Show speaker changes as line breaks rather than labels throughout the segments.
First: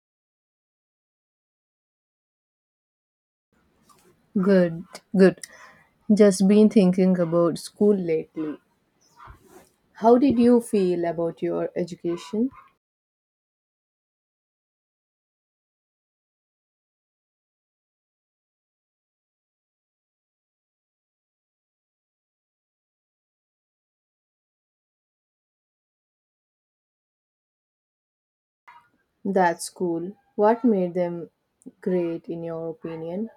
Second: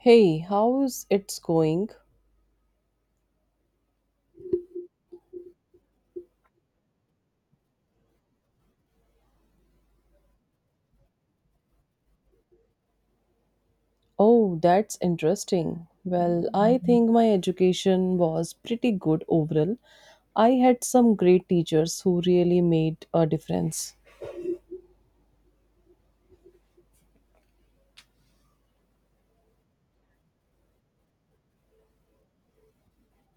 Hey, how's it's going?
Good, good. Just been thinking about school lately. How did you feel about your education?
Oh, that's interesting. Well, I think my education was pretty good overall. I had some great teachers who really made a difference.
That school, what made them great in your opinion?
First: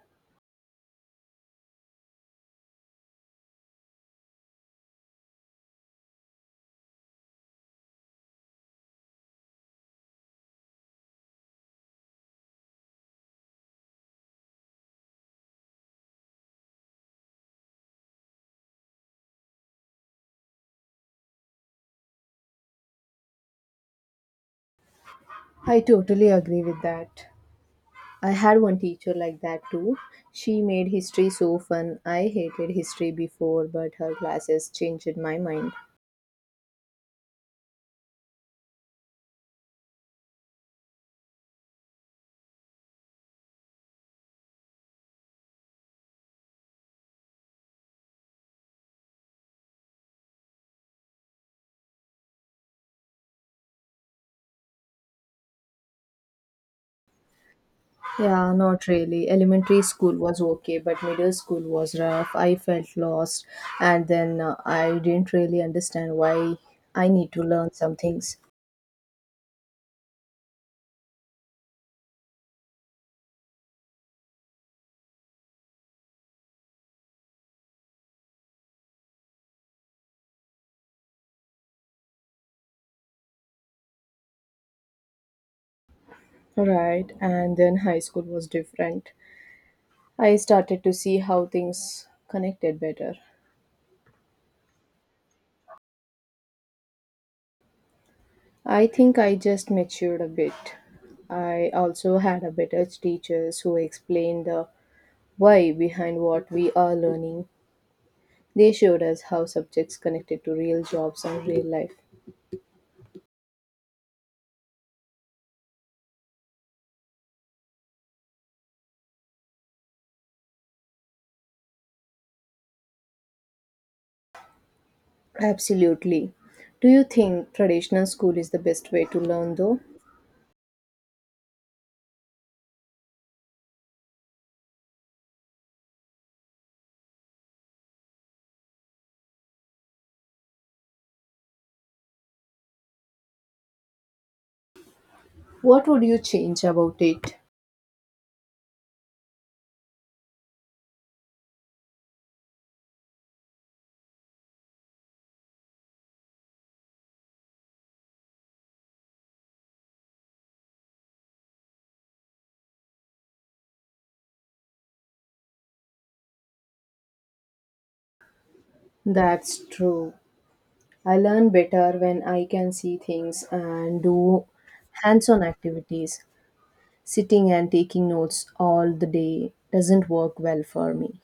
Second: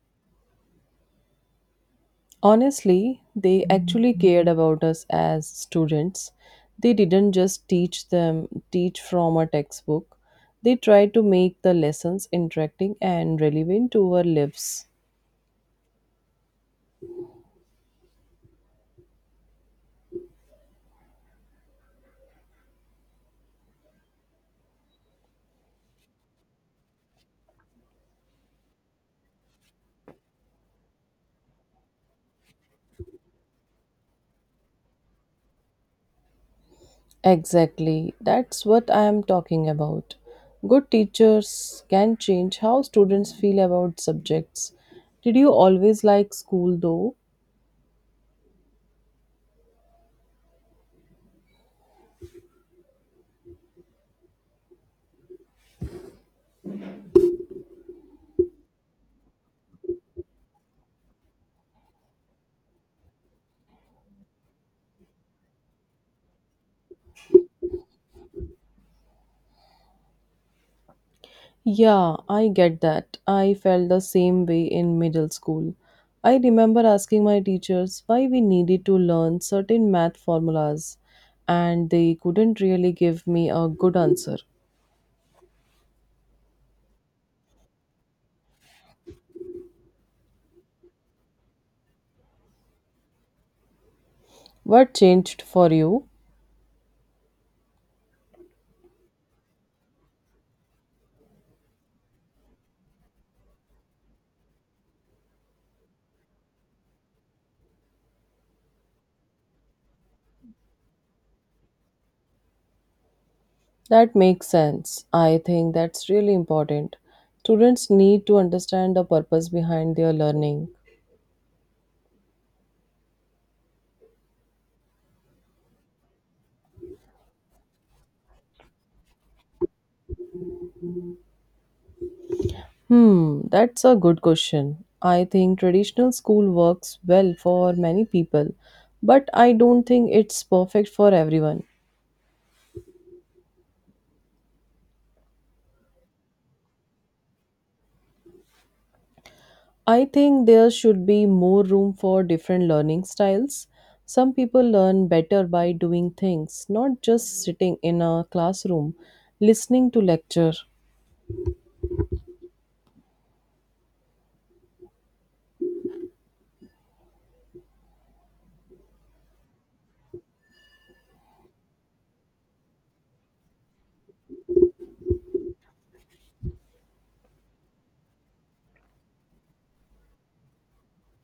Honestly, they actually cared about us as students. They didn't just teach from a textbook. They tried to make the lessons interacting and relevant to our lives.
I totally agree with that. I had one teacher like that too. She made history so fun. I hated history before, but her classes changed my mind.
Exactly, that's what I am talking about. Good teachers can change how students feel about subjects. Did you always like school though?
Yeah, not really. Elementary school was okay, but middle school was rough. I felt lost, and then I didn't really understand why I need to learn some things.
Yeah, I get that. I felt the same way in middle school. I remember asking my teachers why we needed to learn certain math formulas, and they couldn't really give me a good answer.
Right, and then high school was different. I started to see how things connected better.
What changed for you?
I think I just matured a bit. I also had a better teachers who explained the why behind what we are learning. They showed us how subjects connected to real jobs and real life.
That makes sense. I think that's really important. Students need to understand the purpose behind their learning.
Absolutely. Do you think traditional school is the best way to learn though?
That's a good question. I think traditional school works well for many people, but I don't think it's perfect for everyone.
What would you change about it?
I think there should be more room for different learning styles. Some people learn better by doing things, not just sitting in a classroom listening to lecture.
That's true. I learn better when I can see things and do hands on activities. Sitting and taking notes all the day doesn't work well for me.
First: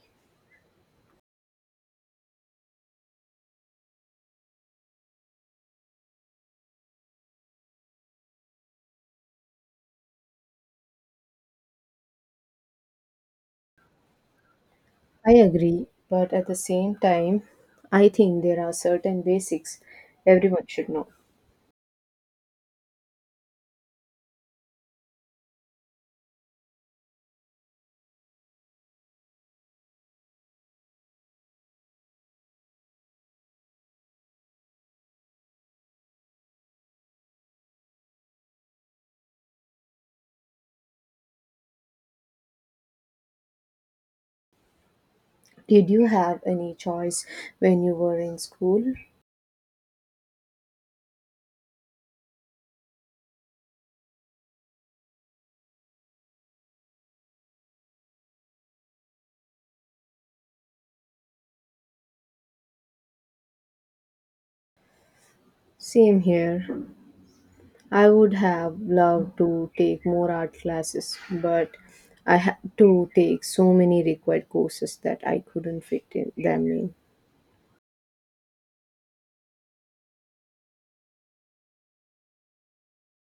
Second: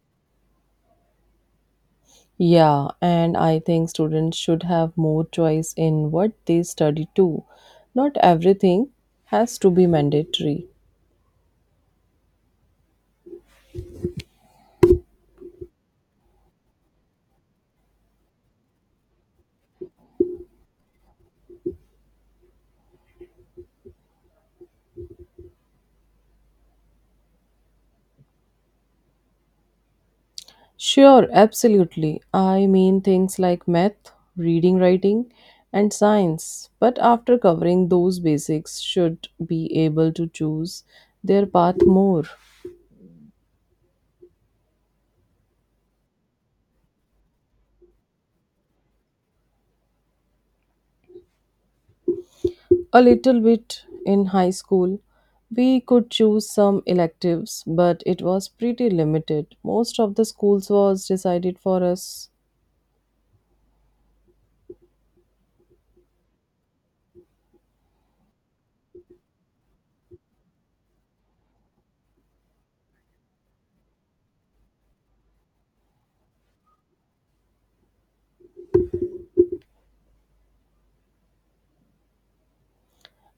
Yeah, and I think students should have more choice in what they study too. Not everything has to be mandatory.
I agree, but at the same time, I think there are certain basics everyone should know.
Sure, absolutely. I mean things like math, reading, writing, and science. But after covering those basics, should be able to choose their path more.
Did you have any choice when you were in school?
A little bit in high school, we could choose some electives, but it was pretty limited. Most of the schools was decided for us.
Same here. I would have loved to take more art classes, but I had to take so many required courses that I couldn't fit in them in.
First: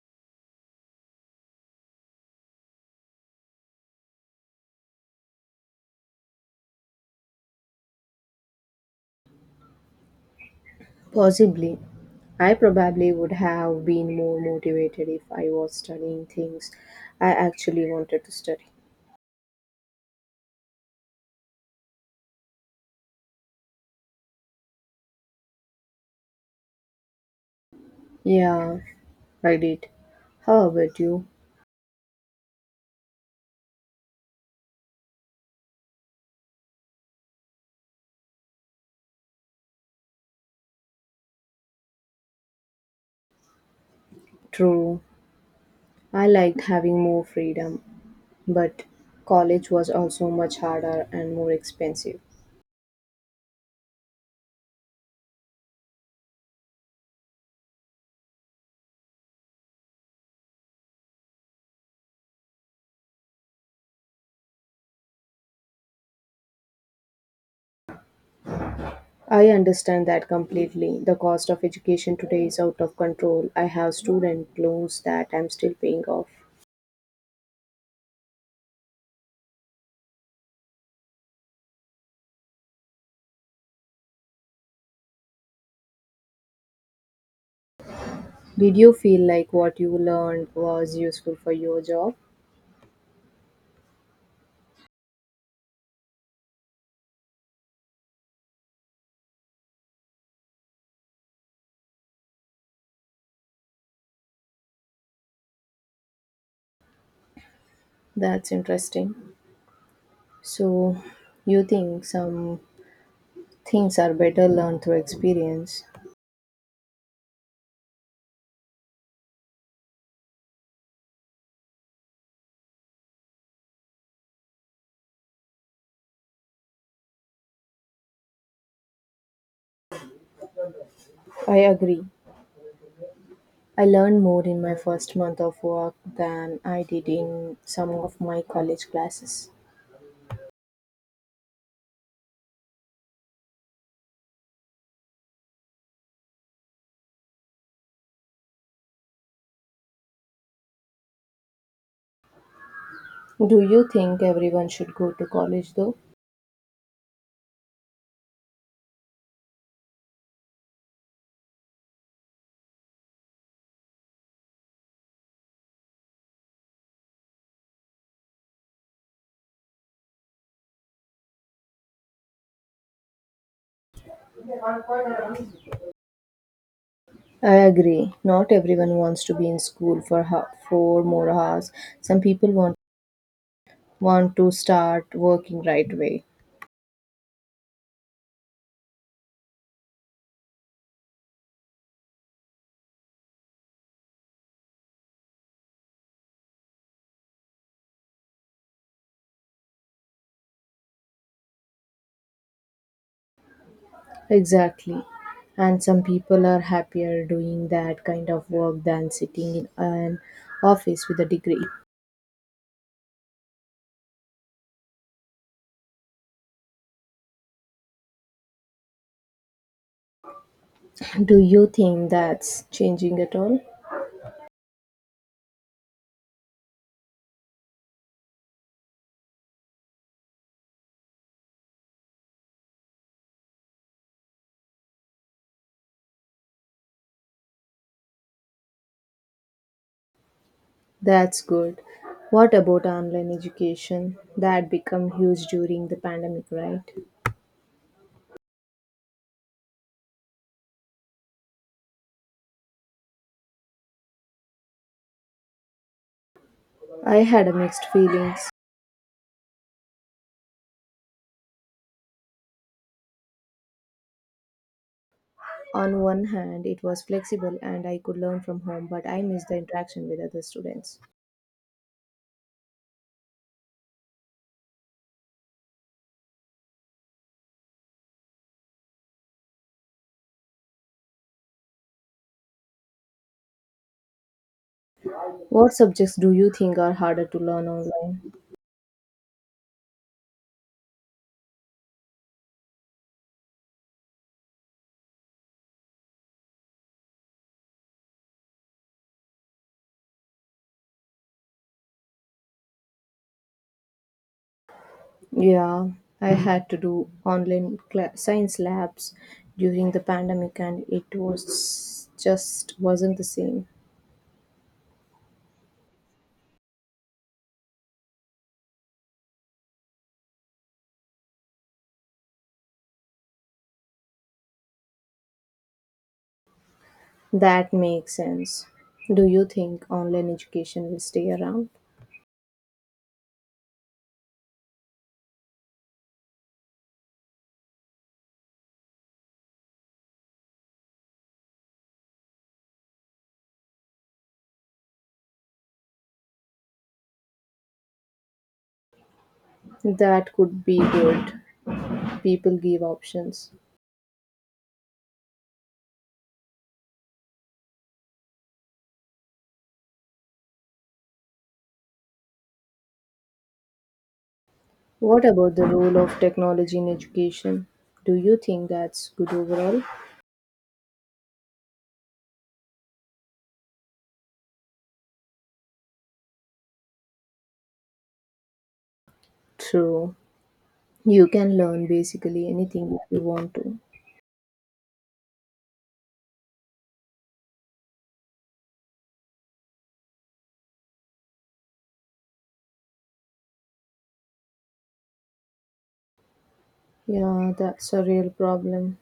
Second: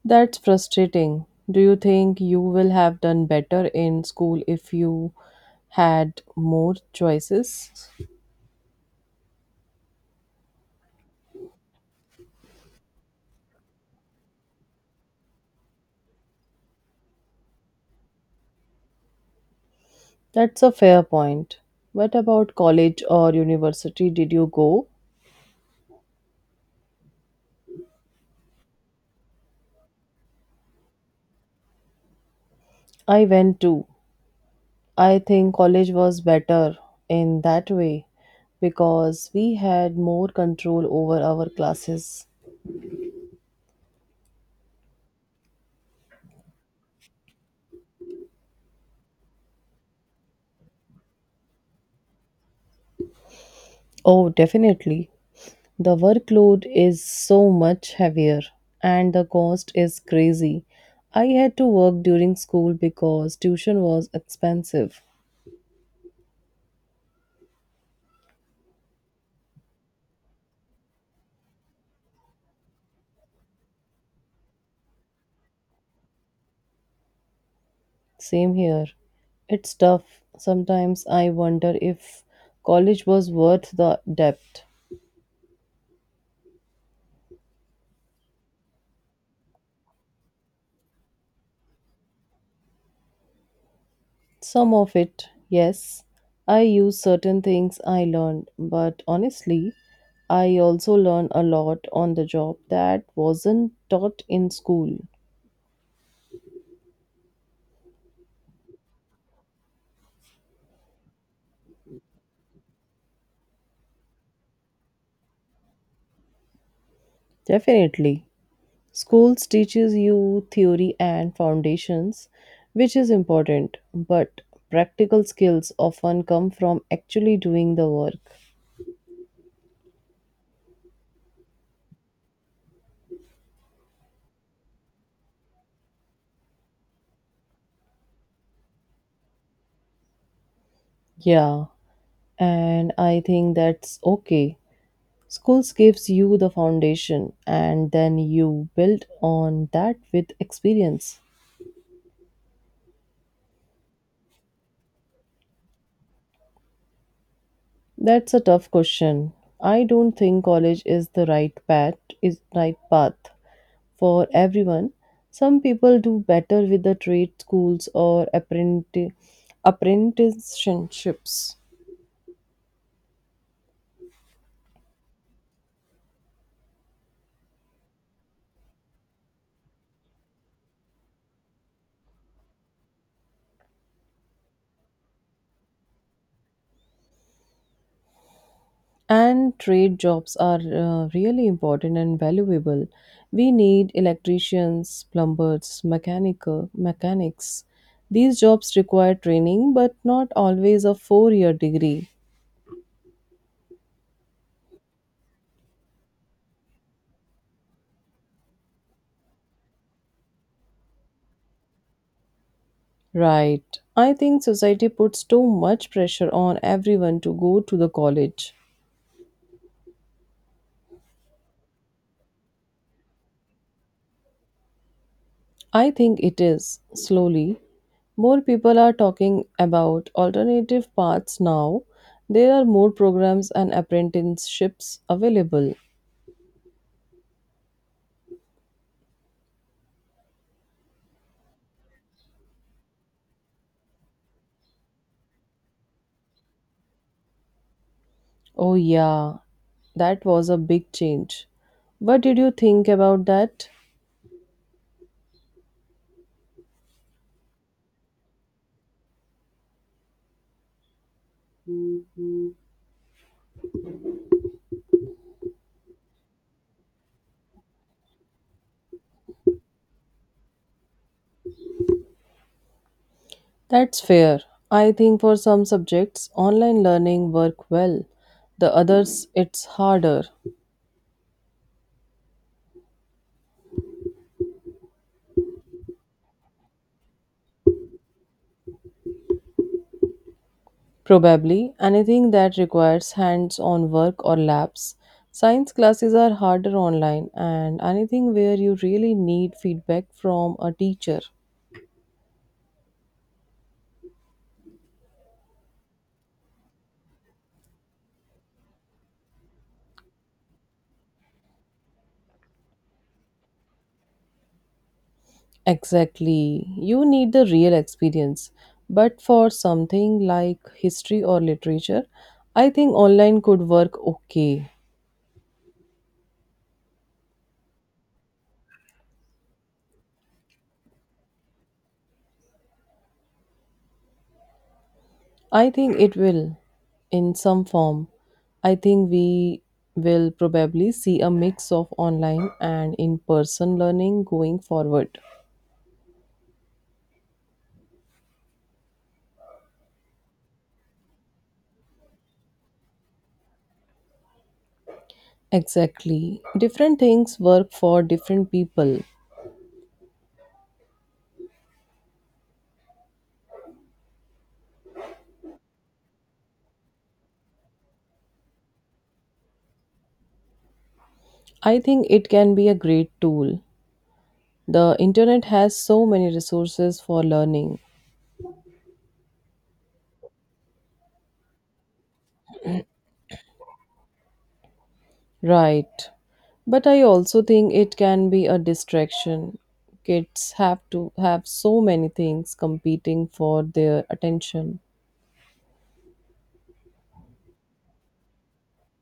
That's frustrating. Do you think you will have done better in school if you had more choices?
Possibly, I probably would have been more motivated if I was studying things I actually wanted to study.
That's a fair point. What about college or university? Did you go?
Yeah, I did. How about you?
I went too. I think college was better in that way because we had more control over our classes.
True, I liked having more freedom, but college was also much harder and more expensive.
Oh, definitely. The workload is so much heavier and the cost is crazy. I had to work during school because tuition was expensive.
I understand that completely. The cost of education today is out of control. I have student loans that I'm still paying off.
Same here. It's tough. Sometimes I wonder if college was worth the debt.
Did you feel like what you learned was useful for your job?
Some of it, yes. I use certain things I learned, but honestly, I also learn a lot on the job that wasn't taught in school.
That's interesting. So, you think some things are better learned through experience?
Definitely. Schools teaches you theory and foundations, which is important, but practical skills often come from actually doing the work.
I agree. I learned more in my first month of work than I did in some of my college classes.
Yeah, and I think that's okay. Schools gives you the foundation and then you build on that with experience.
Do you think everyone should go to college though?
That's a tough question. I don't think college is right path for everyone. Some people do better with the trade schools or apprenticeships.
I agree. Not everyone wants to be in school for four more hours. Some people want to start working right away.
And trade jobs are really important and valuable. We need electricians, plumbers, mechanical mechanics. These jobs require training, but not always a four-year degree.
Exactly. And some people are happier doing that kind of work than sitting in an office with a degree.
Right. I think society puts too much pressure on everyone to go to the college.
Do you think that's changing at all?
I think it is slowly. More people are talking about alternative paths now. There are more programs and apprenticeships available.
That's good. What about online education? That become huge during the pandemic, right?
Oh, yeah, that was a big change. What did you think about that?
I had a mixed feelings. On one hand, it was flexible and I could learn from home, but I missed the interaction with other students.
That's fair. I think for some subjects, online learning work well. The others, it's harder.
What subjects do you think are harder to learn online?
Probably anything that requires hands on work or labs. Science classes are harder online, and anything where you really need feedback from a teacher.
Yeah, I had to do online cla science labs during the pandemic and it was just wasn't the same.
Exactly. You need the real experience. But for something like history or literature, I think online could work okay.
That makes sense. Do you think online education will stay around?
I think it will in some form. I think we will probably see a mix of online and in person learning going forward.
That could be good. People give options.
Exactly. Different things work for different people.
What about the role of technology in education? Do you think that's good overall?
I think it can be a great tool. The internet has so many resources for learning.
True. You can learn basically anything if you want to.
Right. But I also think it can be a distraction. Kids have to have so many things competing for their attention.
Yeah, that's a real problem.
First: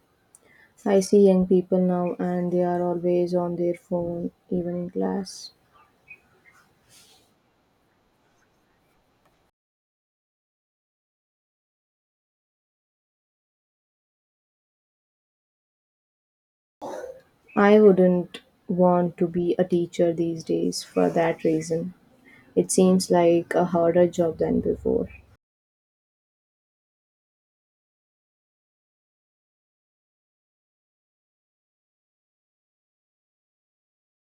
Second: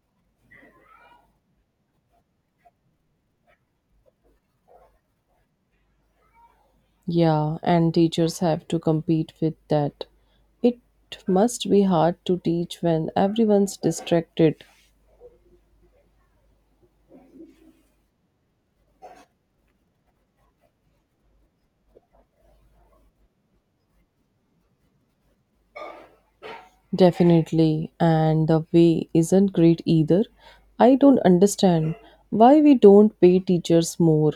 I see young people now and they are always on their phone, even in class.
Yeah, and teachers have to compete with that. It must be hard to teach when everyone's distracted.
I wouldn't want to be a teacher these days for that reason. It seems like a harder job than before.
Definitely, and the way isn't great either. I don't understand why we don't pay teachers more.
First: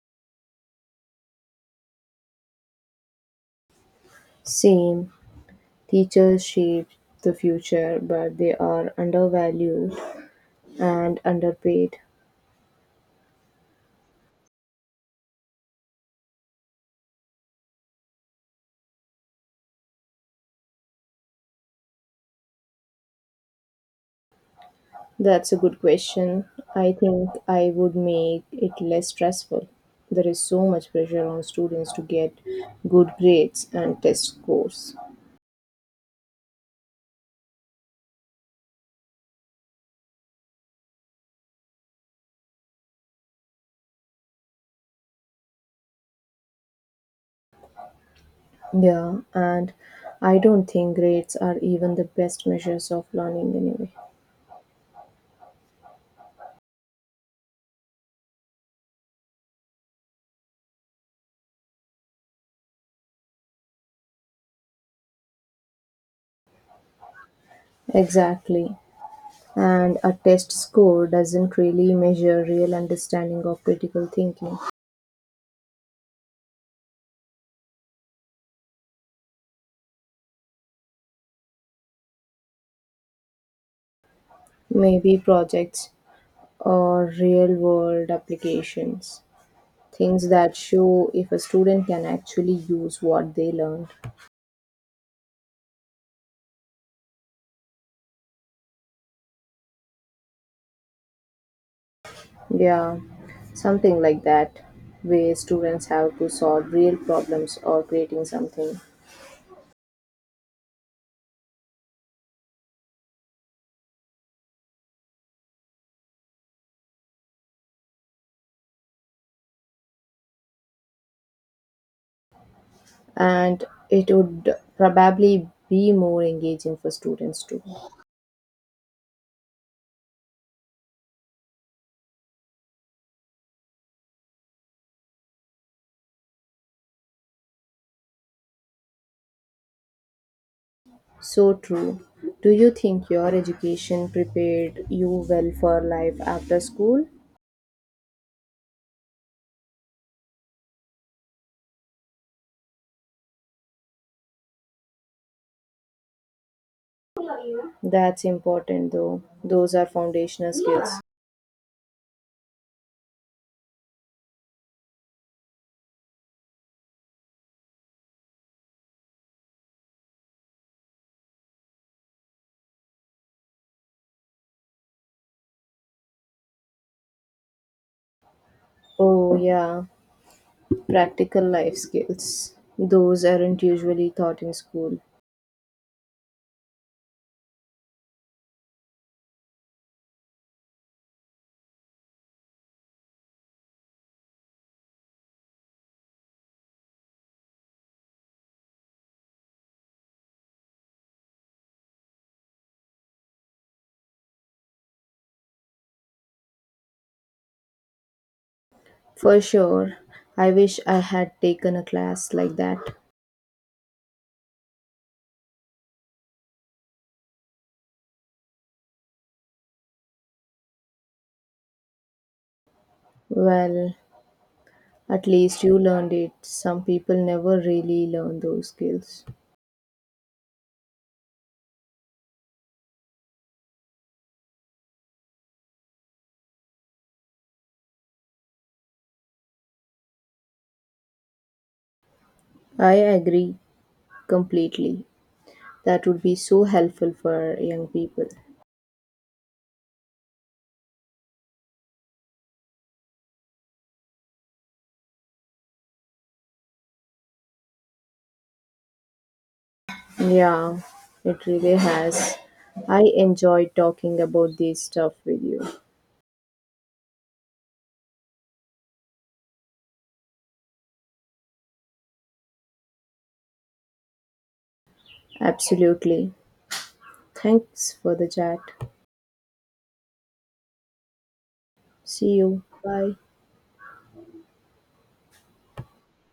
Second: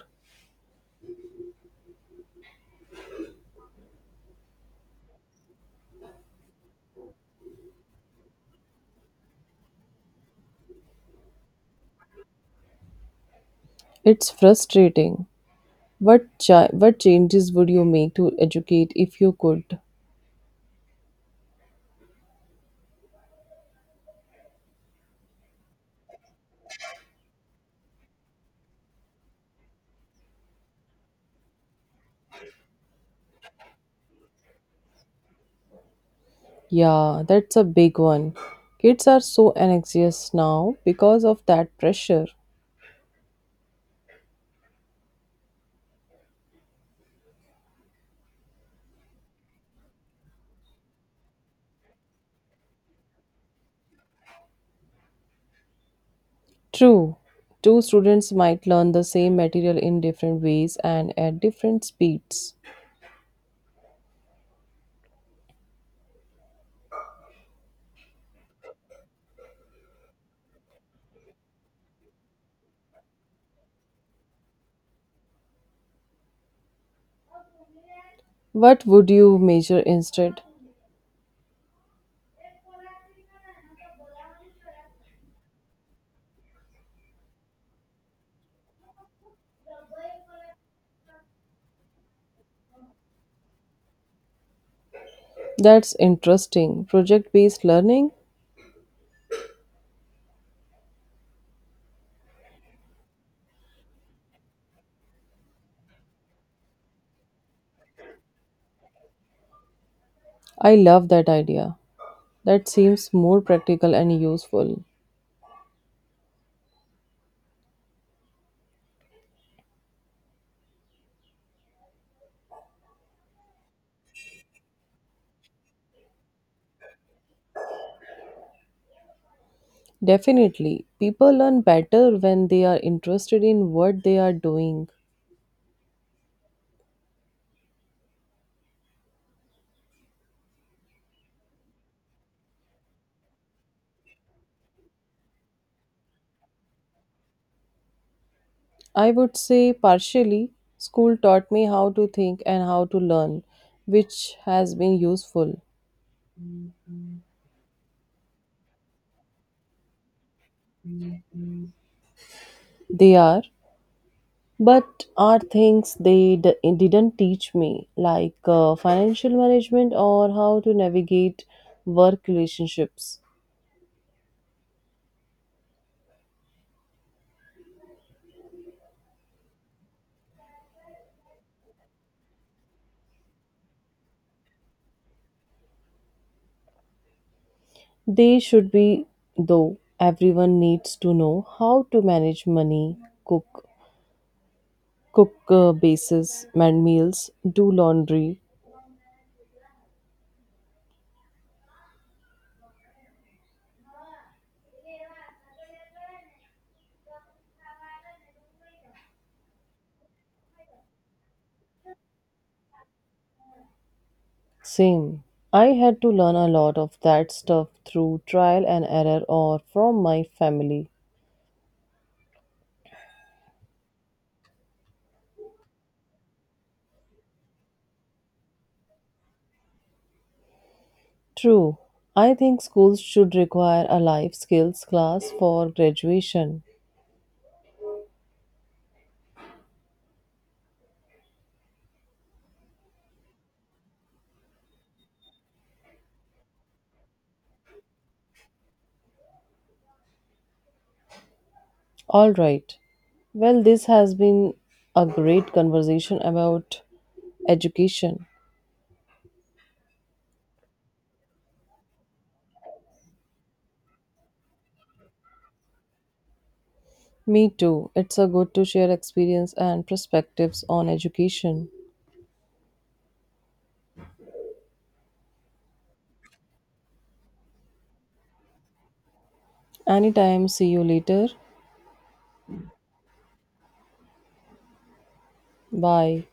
Same, teachers shape the future, but they are undervalued and underpaid?
It's frustrating. What changes would you make to educate if you could?
That's a good question. I think I would make it less stressful. There is so much pressure on students to get good grades and test scores.
Yeah, that's a big one. Kids are so anxious now because of that pressure.
Yeah, and I don't think grades are even the best measures of learning anyway.
True. Two students might learn the same material in different ways and at different speeds.
Exactly. And a test score doesn't really measure real understanding of critical thinking.
What would you measure instead?
Maybe projects or real world applications. Things that show if a student can actually use what they learned.
That's interesting. Project based learning?
Yeah, something like that, where students have to solve real problems or creating something.
I love that idea. That seems more practical and useful.
And it would probably be more engaging for students too.
Definitely, people learn better when they are interested in what they are doing.
So true. Do you think your education prepared you well for life after school?
I would say, partially, school taught me how to think and how to learn, which has been useful.
That's important though. Those are foundational skills.
They are, but are things they didn't teach me, like financial management or how to navigate work relationships.
Oh, yeah. Practical life skills. Those aren't usually taught in school.
They should be, though. Everyone needs to know how to manage money, cook, cook, bases, and meals, do laundry.
For sure, I wish I had taken a class like that.
Same. I had to learn a lot of that stuff through trial and error or from my family.
Well, at least you learned it. Some people never really learn those skills.
True. I think schools should require a life skills class for graduation.
I agree completely. That would be so helpful for young people.
All right. Well, this has been a great conversation about education.
Yeah, it really has. I enjoy talking about this stuff with you.
Me too. It's a good to share experience and perspectives on education.
Absolutely. Thanks for the chat.
Anytime, see you later.
See you. Bye.
Bye.